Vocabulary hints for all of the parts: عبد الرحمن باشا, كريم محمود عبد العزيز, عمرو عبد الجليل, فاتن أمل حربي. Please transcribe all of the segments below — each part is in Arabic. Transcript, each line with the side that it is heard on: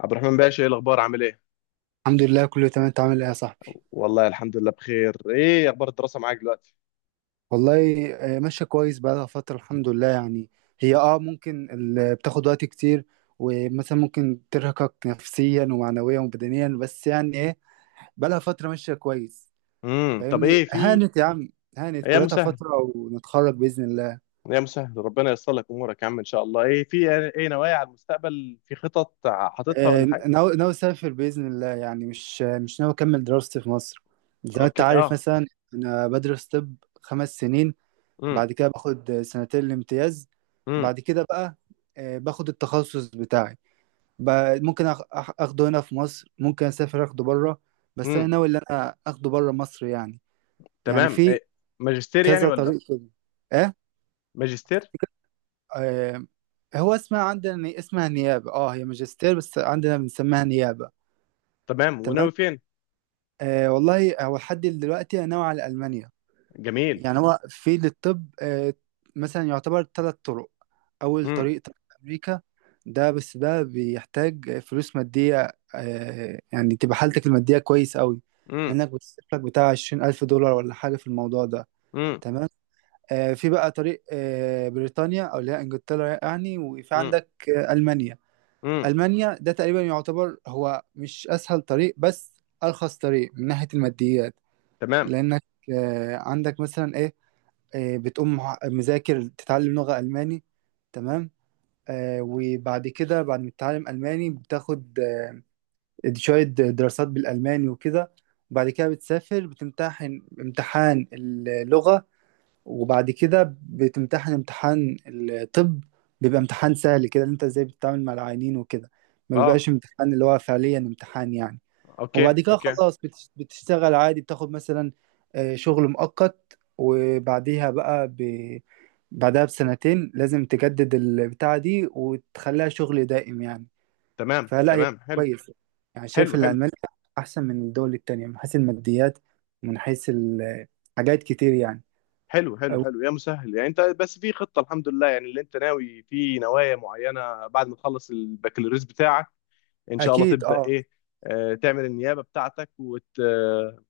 left: عبد الرحمن باشا، ايه الاخبار؟ عامل ايه؟
right: الحمد لله، كله تمام. انت عامل ايه يا صاحبي؟
left: والله الحمد لله بخير. ايه اخبار الدراسه معاك دلوقتي؟
right: والله ماشيه كويس، بقالها فتره، الحمد لله يعني. هي ممكن بتاخد وقت كتير، ومثلا ممكن ترهقك نفسيا ومعنويا وبدنيا، بس يعني ايه، بقالها فتره ماشيه كويس.
left: طب
right: فاهمني،
left: ايه في.
right: هانت يا عم، هانت
left: ايام
right: كلها
left: مسهل.
right: فتره، ونتخرج باذن الله.
left: ايام مسهل، ربنا ييسر لك امورك يا عم ان شاء الله. ايه في، ايه نوايا على المستقبل؟ في خطط حاططها ولا حاجه؟
right: ناوي اسافر باذن الله، يعني مش ناوي اكمل دراستي في مصر، زي ما انت
left: اوكي.
right: عارف
left: اه.
right: مثلا. انا بدرس طب، 5 سنين.
left: امم.
right: بعد كده باخد سنتين الامتياز.
left: امم.
right: بعد كده بقى باخد التخصص بتاعي. ممكن اخده هنا في مصر، ممكن اسافر اخده بره، بس انا
left: امم.
right: ناوي ان انا اخده بره مصر يعني. يعني
left: تمام.
right: في
left: إيه؟ ماجستير يعني
right: كذا
left: ولا؟
right: طريق كده، ايه.
left: ماجستير.
right: آه، هو اسمها عندنا، اسمها نيابة. اه هي ماجستير، بس عندنا بنسميها نيابة.
left: تمام.
right: تمام.
left: وناوي فين؟
right: والله، هو لحد دلوقتي انا ناوي على المانيا.
left: جميل.
right: يعني هو في للطب مثلا يعتبر 3 طرق. أول
left: امم.
right: طريق، طريق أمريكا. ده بس ده بيحتاج فلوس مادية، يعني تبقى حالتك المادية كويس قوي،
left: امم.
right: لأنك بتصرف لك بتاع 20,000 دولار ولا حاجة في الموضوع ده.
left: امم.
right: تمام. في بقى طريق بريطانيا، أو اللي هي إنجلترا يعني، وفي
left: امم.
right: عندك ألمانيا.
left: امم.
right: ألمانيا ده تقريبا يعتبر هو مش أسهل طريق، بس أرخص طريق من ناحية الماديات.
left: تمام.
right: لأنك عندك مثلا إيه، بتقوم مذاكر تتعلم لغة ألماني. تمام. وبعد كده، بعد ما تتعلم ألماني، بتاخد شوية دراسات بالألماني وكده، وبعد كده بتسافر، بتمتحن امتحان اللغة، وبعد كده بتمتحن امتحان الطب. بيبقى امتحان سهل كده، إن انت ازاي بتتعامل مع العيانين وكده، ما
left: اه،
right: بيبقاش امتحان اللي هو فعليا امتحان يعني.
left: اوكي
right: وبعد كده
left: اوكي.
right: خلاص بتشتغل عادي، بتاخد مثلا شغل مؤقت، وبعديها بقى. بعدها بسنتين لازم تجدد البتاعة دي وتخليها شغل دائم يعني.
left: تمام
right: فلا هي
left: تمام. حلو.
right: كويس. يعني شايف
left: حلو
right: إن
left: حلو.
right: ألمانيا أحسن من الدول التانية، من حيث الماديات، من حيث حاجات كتير يعني.
left: حلو حلو
right: أو-
left: حلو يا مسهل، يعني انت بس في خطة الحمد لله، يعني اللي انت ناوي في نوايا معينة بعد ما تخلص البكالوريوس بتاعك ان شاء الله
right: أكيد
left: تبدأ
right: أه.
left: ايه؟ آه، تعمل النيابة بتاعتك وت آه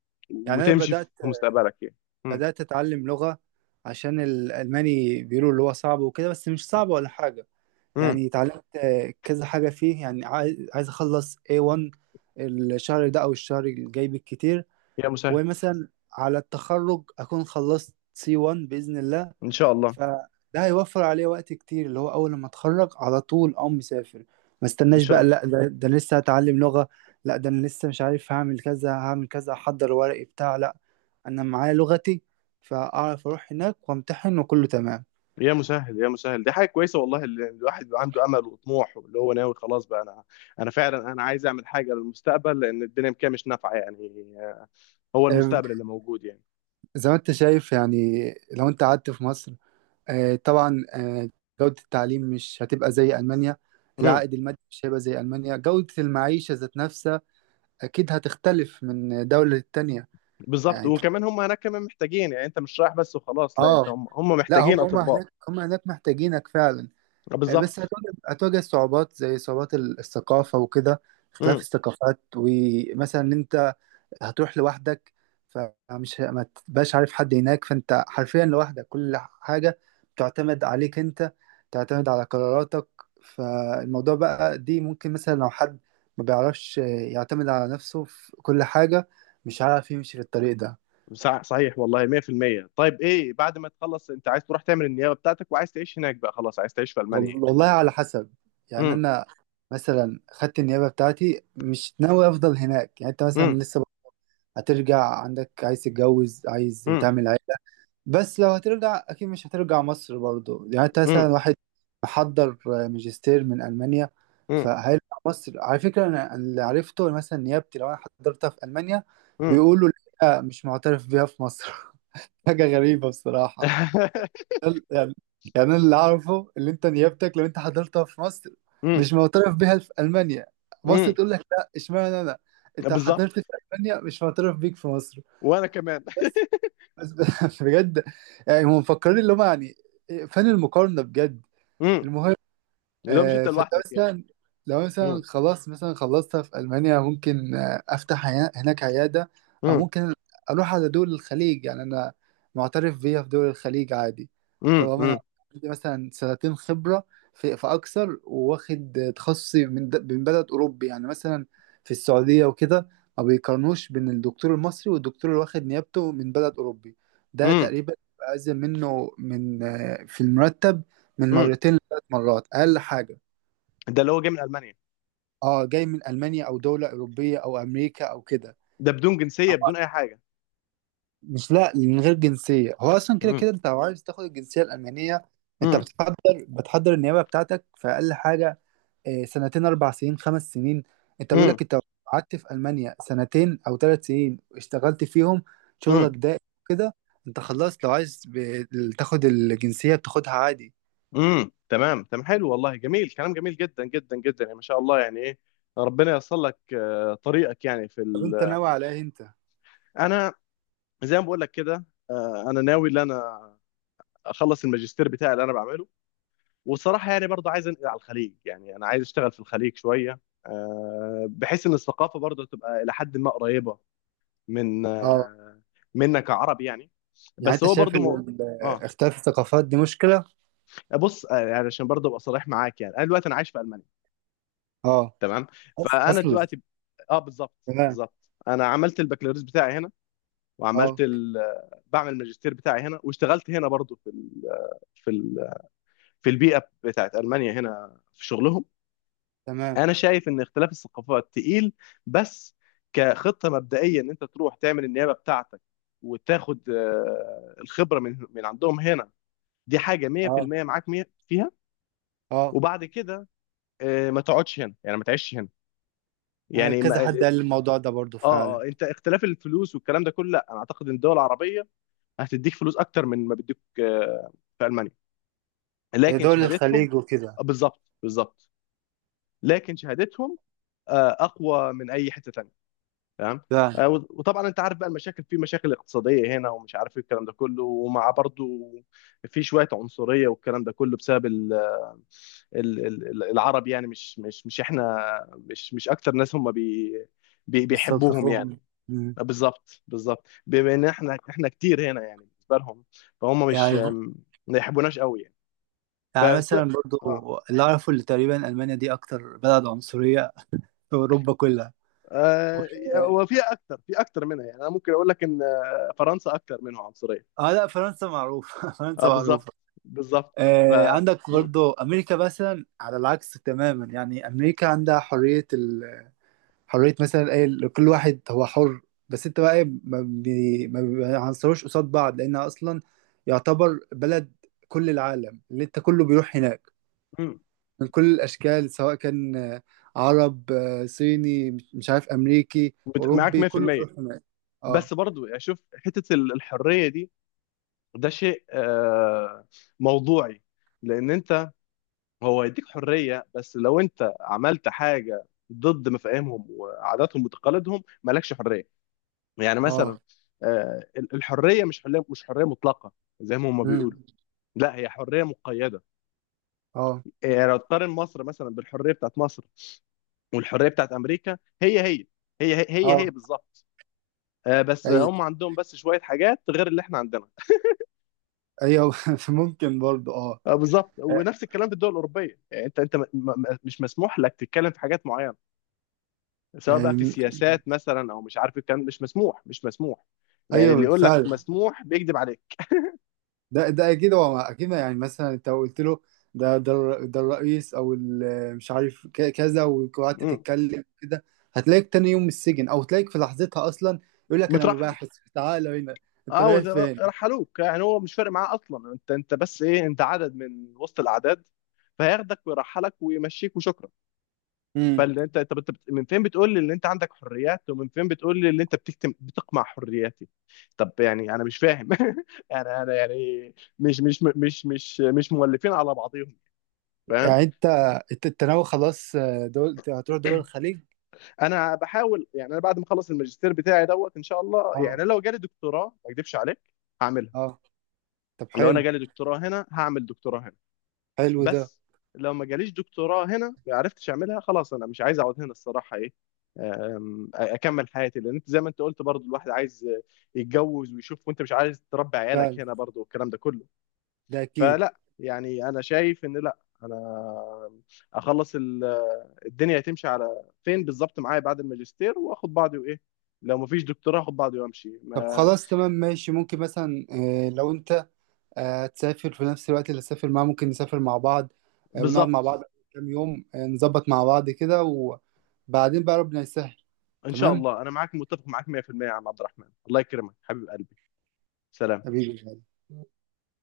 right: يعني أنا
left: وتمشي في
right: بدأت،
left: مستقبلك يعني. امم.
right: أتعلم لغة. عشان الألماني بيقولوا اللي هو صعب وكده، بس مش صعب ولا حاجة
left: امم.
right: يعني. اتعلمت كذا حاجة فيه يعني. عايز أخلص A1 الشهر ده أو الشهر الجاي بالكتير.
left: يا مسهل.
right: ومثلا على التخرج أكون خلصت C1 بإذن الله.
left: ان شاء الله.
right: فده هيوفر عليه وقت كتير، اللي هو أول لما أتخرج على طول أقوم مسافر، ما
left: ان
right: استناش
left: شاء
right: بقى.
left: الله.
right: لا ده أنا لسه هتعلم لغة، لا ده أنا لسه مش عارف هعمل كذا هعمل كذا أحضر ورقي بتاع. لا، أنا معايا لغتي، فأعرف أروح هناك وأمتحن وكله تمام.
left: يا مسهل يا مسهل، دي حاجة كويسة والله، اللي الواحد بيبقى عنده امل وطموح، اللي هو ناوي خلاص. بقى انا انا فعلا انا عايز اعمل حاجة للمستقبل، لان الدنيا كده مش نافعة يعني. هو
right: آه،
left: المستقبل اللي موجود يعني.
right: زي ما أنت شايف يعني. لو أنت قعدت في مصر، طبعا، جودة التعليم مش هتبقى زي ألمانيا، العائد المادي مش هيبقى زي ألمانيا، جودة المعيشة ذات نفسها أكيد هتختلف من دولة للتانية.
left: بالظبط.
right: يعني أنت-
left: وكمان هم هناك كمان محتاجين، يعني انت مش رايح بس وخلاص، لا، انت
right: آه،
left: هم
right: لا هم
left: محتاجين
right: هم
left: اطباء.
right: هناك، هم هناك محتاجينك فعلا. بس
left: بالظبط.
right: هتواجه صعوبات، زي صعوبات الثقافة وكده، اختلاف
left: امم.
right: الثقافات، ومثلا إن أنت هتروح لوحدك. فمش ما تبقاش عارف حد هناك، فانت حرفيا لوحدك، كل حاجة بتعتمد عليك انت، تعتمد على قراراتك. فالموضوع بقى دي ممكن مثلا لو حد ما بيعرفش يعتمد على نفسه في كل حاجة، مش عارف يمشي في الطريق ده.
left: صحيح والله. 100% طيب، ايه بعد ما تخلص؟ انت عايز تروح تعمل النيابه بتاعتك وعايز تعيش هناك بقى خلاص؟ عايز تعيش في المانيا يعني؟
right: والله على حسب يعني.
left: امم.
right: انا مثلا خدت النيابة بتاعتي، مش ناوي افضل هناك. يعني انت مثلا
left: امم.
right: لسه هترجع، عندك عايز تتجوز، عايز
left: امم.
right: تعمل عيلة. بس لو هترجع اكيد مش هترجع مصر برضو، يعني انت مثلا
left: امم.
right: واحد محضر ماجستير من المانيا،
left: امم.
right: فهيرجع مصر. على فكره، انا اللي عرفته، مثلا نيابتي لو انا حضرتها في المانيا،
left: امم.
right: بيقولوا لا مش معترف بيها في مصر. حاجه غريبه بصراحه. يعني، يعني أنا اللي اعرفه، اللي انت نيابتك لو انت حضرتها في مصر
left: امم.
right: مش معترف بيها في المانيا. مصر
left: امم.
right: تقول لك لا، اشمعنى انا انت
left: بالظبط.
right: حضرت في المانيا مش معترف بيك في مصر؟
left: وانا كمان.
right: بس بجد. يعني هم مفكرين اللي هم يعني إيه، فين المقارنة بجد؟
left: امم. لو مش انت
right: فلو
left: لوحدك يعني.
right: مثلا، لو مثلا
left: امم.
right: خلاص مثلا خلصتها في ألمانيا، ممكن أفتح هناك عيادة، أو
left: امم.
right: ممكن أروح على دول الخليج. يعني أنا معترف بيها في دول الخليج عادي،
left: امم.
right: طالما أنا
left: امم.
right: عندي مثلا سنتين خبرة في أكثر، وواخد تخصصي من بلد أوروبي، يعني مثلا في السعودية وكده، ما بيقارنوش بين الدكتور المصري والدكتور اللي واخد نيابته من بلد أوروبي. ده
left: امم.
right: تقريبا بأزيد منه من في المرتب، من
left: امم.
right: مرتين لثلاث مرات، اقل حاجه.
left: ده اللي هو جاي من المانيا؟
right: اه، جاي من المانيا او دوله اوروبيه او امريكا او كده.
left: ده بدون جنسيه بدون اي حاجه؟
right: مش، لا، من غير جنسيه. هو اصلا كده
left: امم.
right: كده انت لو عايز تاخد الجنسيه الالمانيه، انت
left: امم.
right: بتحضر، النيابه بتاعتك في اقل حاجه سنتين، 4 سنين، 5 سنين. انت بيقول لك انت لو قعدت في المانيا سنتين او 3 سنين اشتغلت فيهم شغلك
left: امم.
right: ده كده، انت خلصت. لو عايز تاخد الجنسيه بتاخدها عادي.
left: امم. تمام تمام. حلو والله، جميل، كلام جميل جدا جدا جدا يعني ما شاء الله، يعني ايه، ربنا ييسر لك طريقك يعني
right: طب انت ناوي على ايه انت؟
left: انا زي ما بقول لك كده، انا ناوي ان انا اخلص الماجستير بتاعي اللي انا بعمله، والصراحه يعني برضه عايز انقل على الخليج، يعني انا عايز اشتغل في الخليج شويه، بحيث ان الثقافه برضه تبقى الى حد ما قريبه من
right: اه،
left: منا كعرب يعني.
right: يعني
left: بس
right: انت
left: هو
right: شايف
left: برضه
right: ان
left: مو... اه.
right: اختلاف الثقافات دي مشكله؟
left: بص، يعني عشان برضه ابقى صريح معاك، يعني انا دلوقتي انا عايش في المانيا.
right: اه.
left: تمام. فانا
right: اصلا.
left: دلوقتي. اه، بالظبط.
right: تمام.
left: بالظبط، انا عملت البكالوريوس بتاعي هنا
right: اه.
left: وعملت ال... بعمل الماجستير بتاعي هنا، واشتغلت هنا برضو في ال... في البيئه بتاعت المانيا هنا في شغلهم.
right: تمام.
left: انا شايف ان اختلاف الثقافات تقيل، بس كخطه مبدئيه ان انت تروح تعمل النيابه بتاعتك وتاخد الخبره من عندهم هنا، دي حاجه
right: اه.
left: 100% معاك 100 فيها.
right: اه.
left: وبعد كده ما تقعدش هنا يعني، ما تعيش هنا يعني.
right: كذا حد قال لي الموضوع ده برضو فعلا.
left: اه، انت اختلاف الفلوس والكلام ده كله، لا، انا اعتقد ان الدول العربيه هتديك فلوس اكتر من ما بيديك في المانيا، لكن
right: دول
left: شهادتهم.
right: الخليج وكده.
left: بالظبط بالظبط. لكن شهادتهم اقوى من اي حته تانيه. تمام.
right: فعلا.
left: وطبعا انت عارف بقى المشاكل، في مشاكل اقتصاديه هنا ومش عارف ايه الكلام ده كله، ومع برضو في شويه عنصريه والكلام ده كله بسبب العرب يعني. مش احنا، مش اكتر ناس هم بيحبوهم
right: بيستلطفوهم.
left: يعني.
right: مم.
left: بالظبط بالظبط، بما ان احنا احنا كتير هنا يعني بالنسبه لهم، فهم مش،
right: يعني.
left: ما يحبوناش قوي يعني. ف
right: يعني مثلا برضو،
left: اه
right: اللي اعرفه اللي تقريبا المانيا دي اكتر بلد عنصريه في اوروبا كلها. و-
left: آه، وفي اكتر في اكتر منها يعني، انا ممكن اقول لك ان فرنسا اكتر منهم عنصريه.
right: اه، لا فرنسا معروفه.
left: اه
right: فرنسا
left: بالظبط.
right: معروفه.
left: بالظبط. ف
right: عندك
left: مم.
right: برضو امريكا مثلا على العكس تماما. يعني امريكا عندها حريه، حريه مثلا ايه، كل واحد هو حر. بس انت بقى ايه، ما بيعنصروش قصاد بعض، لانها اصلا يعتبر بلد كل العالم اللي انت كله بيروح هناك،
left: مم.
right: من كل الاشكال، سواء كان عرب، صيني، مش عارف، امريكي،
left: معاك
right: اوروبي، كله
left: 100%،
right: بيروح هناك. اه.
left: بس برضو يعني شوف حته الحريه دي، ده شيء موضوعي، لان انت، هو يديك حرية بس لو انت عملت حاجة ضد مفاهيمهم وعاداتهم وتقاليدهم مالكش حرية. يعني مثلا
right: اه.
left: الحرية مش حرية مطلقة زي ما هم بيقولوا،
right: مم.
left: لا، هي حرية مقيدة.
right: اه.
left: يعني لو تقارن مصر مثلا، بالحرية بتاعت مصر والحرية بتاعت أمريكا، هي،
right: اه.
left: هي، بالظبط. بس
right: ايوه.
left: هم عندهم بس شوية حاجات غير اللي احنا عندنا.
right: ايوه. ممكن برضو اه.
left: بالظبط. ونفس الكلام في الدول الأوروبية يعني. انت مش مسموح لك تتكلم في حاجات معينة، سواء بقى في
right: أم،
left: سياسات مثلا او مش عارف، الكلام مش مسموح، مش مسموح. يعني
right: ايوه
left: اللي يقول لك
right: بالفعل.
left: مسموح بيكذب عليك.
right: ده اكيد، هو اكيد. يعني مثلا انت لو قلت له ده ده الرئيس او مش عارف كذا، وقعدت
left: مم.
right: تتكلم كده، هتلاقيك تاني يوم السجن، او تلاقيك في لحظتها اصلا يقول لك انا
left: مترحل.
right: مباحث، تعالى هنا، انت
left: اه
right: رايح
left: وز-
right: فين؟
left: رحلوك يعني، هو مش فارق معاه اصلا، انت بس ايه، انت عدد من وسط الاعداد، فهياخدك ويرحلك ويمشيك وشكرا.
right: امم
left: فاللي انت، طب انت من فين بتقول لي ان انت عندك حريات، ومن فين بتقول لي ان انت بتقمع حرياتي؟ طب يعني انا مش فاهم. انا يعني مش مولفين على بعضهم فاهم.
right: يعني انت، انت ناوي خلاص دول، هتروح دول الخليج؟
left: انا بحاول، يعني انا بعد ما اخلص الماجستير بتاعي دوت ان شاء الله، يعني
right: اه.
left: لو جالي دكتوراه ما اكدبش عليك هعملها.
right: اه. طب
left: لو انا
right: حلو.
left: جالي دكتوراه هنا هعمل دكتوراه هنا،
right: حلو ده.
left: بس لو ما جاليش دكتوراه هنا، ما عرفتش اعملها، خلاص انا مش عايز اقعد هنا الصراحه، ايه اكمل حياتي، لان انت زي ما انت قلت برضو، الواحد عايز يتجوز ويشوف، وانت مش عايز تربي عيالك هنا
right: فعلا.
left: برضو والكلام ده كله.
right: ده اكيد.
left: فلا، يعني انا شايف ان، لا، انا اخلص، الدنيا هتمشي على فين بالظبط معايا بعد الماجستير، واخد بعضي وايه، لو مفيش دكتوراه اخد بعضي وامشي
right: طب
left: ما.
right: خلاص تمام ماشي. ممكن مثلا لو انت تسافر في نفس الوقت اللي تسافر معاه، ممكن نسافر مع بعض، ونقعد مع
left: بالظبط.
right: بعض كام يوم، نظبط مع بعض كده، وبعدين بقى ربنا يسهل.
left: ان شاء
right: تمام.
left: الله. انا معاك، متفق معاك 100% يا عم عبد الرحمن، الله يكرمك حبيب قلبي. سلام.
right: حبيبي.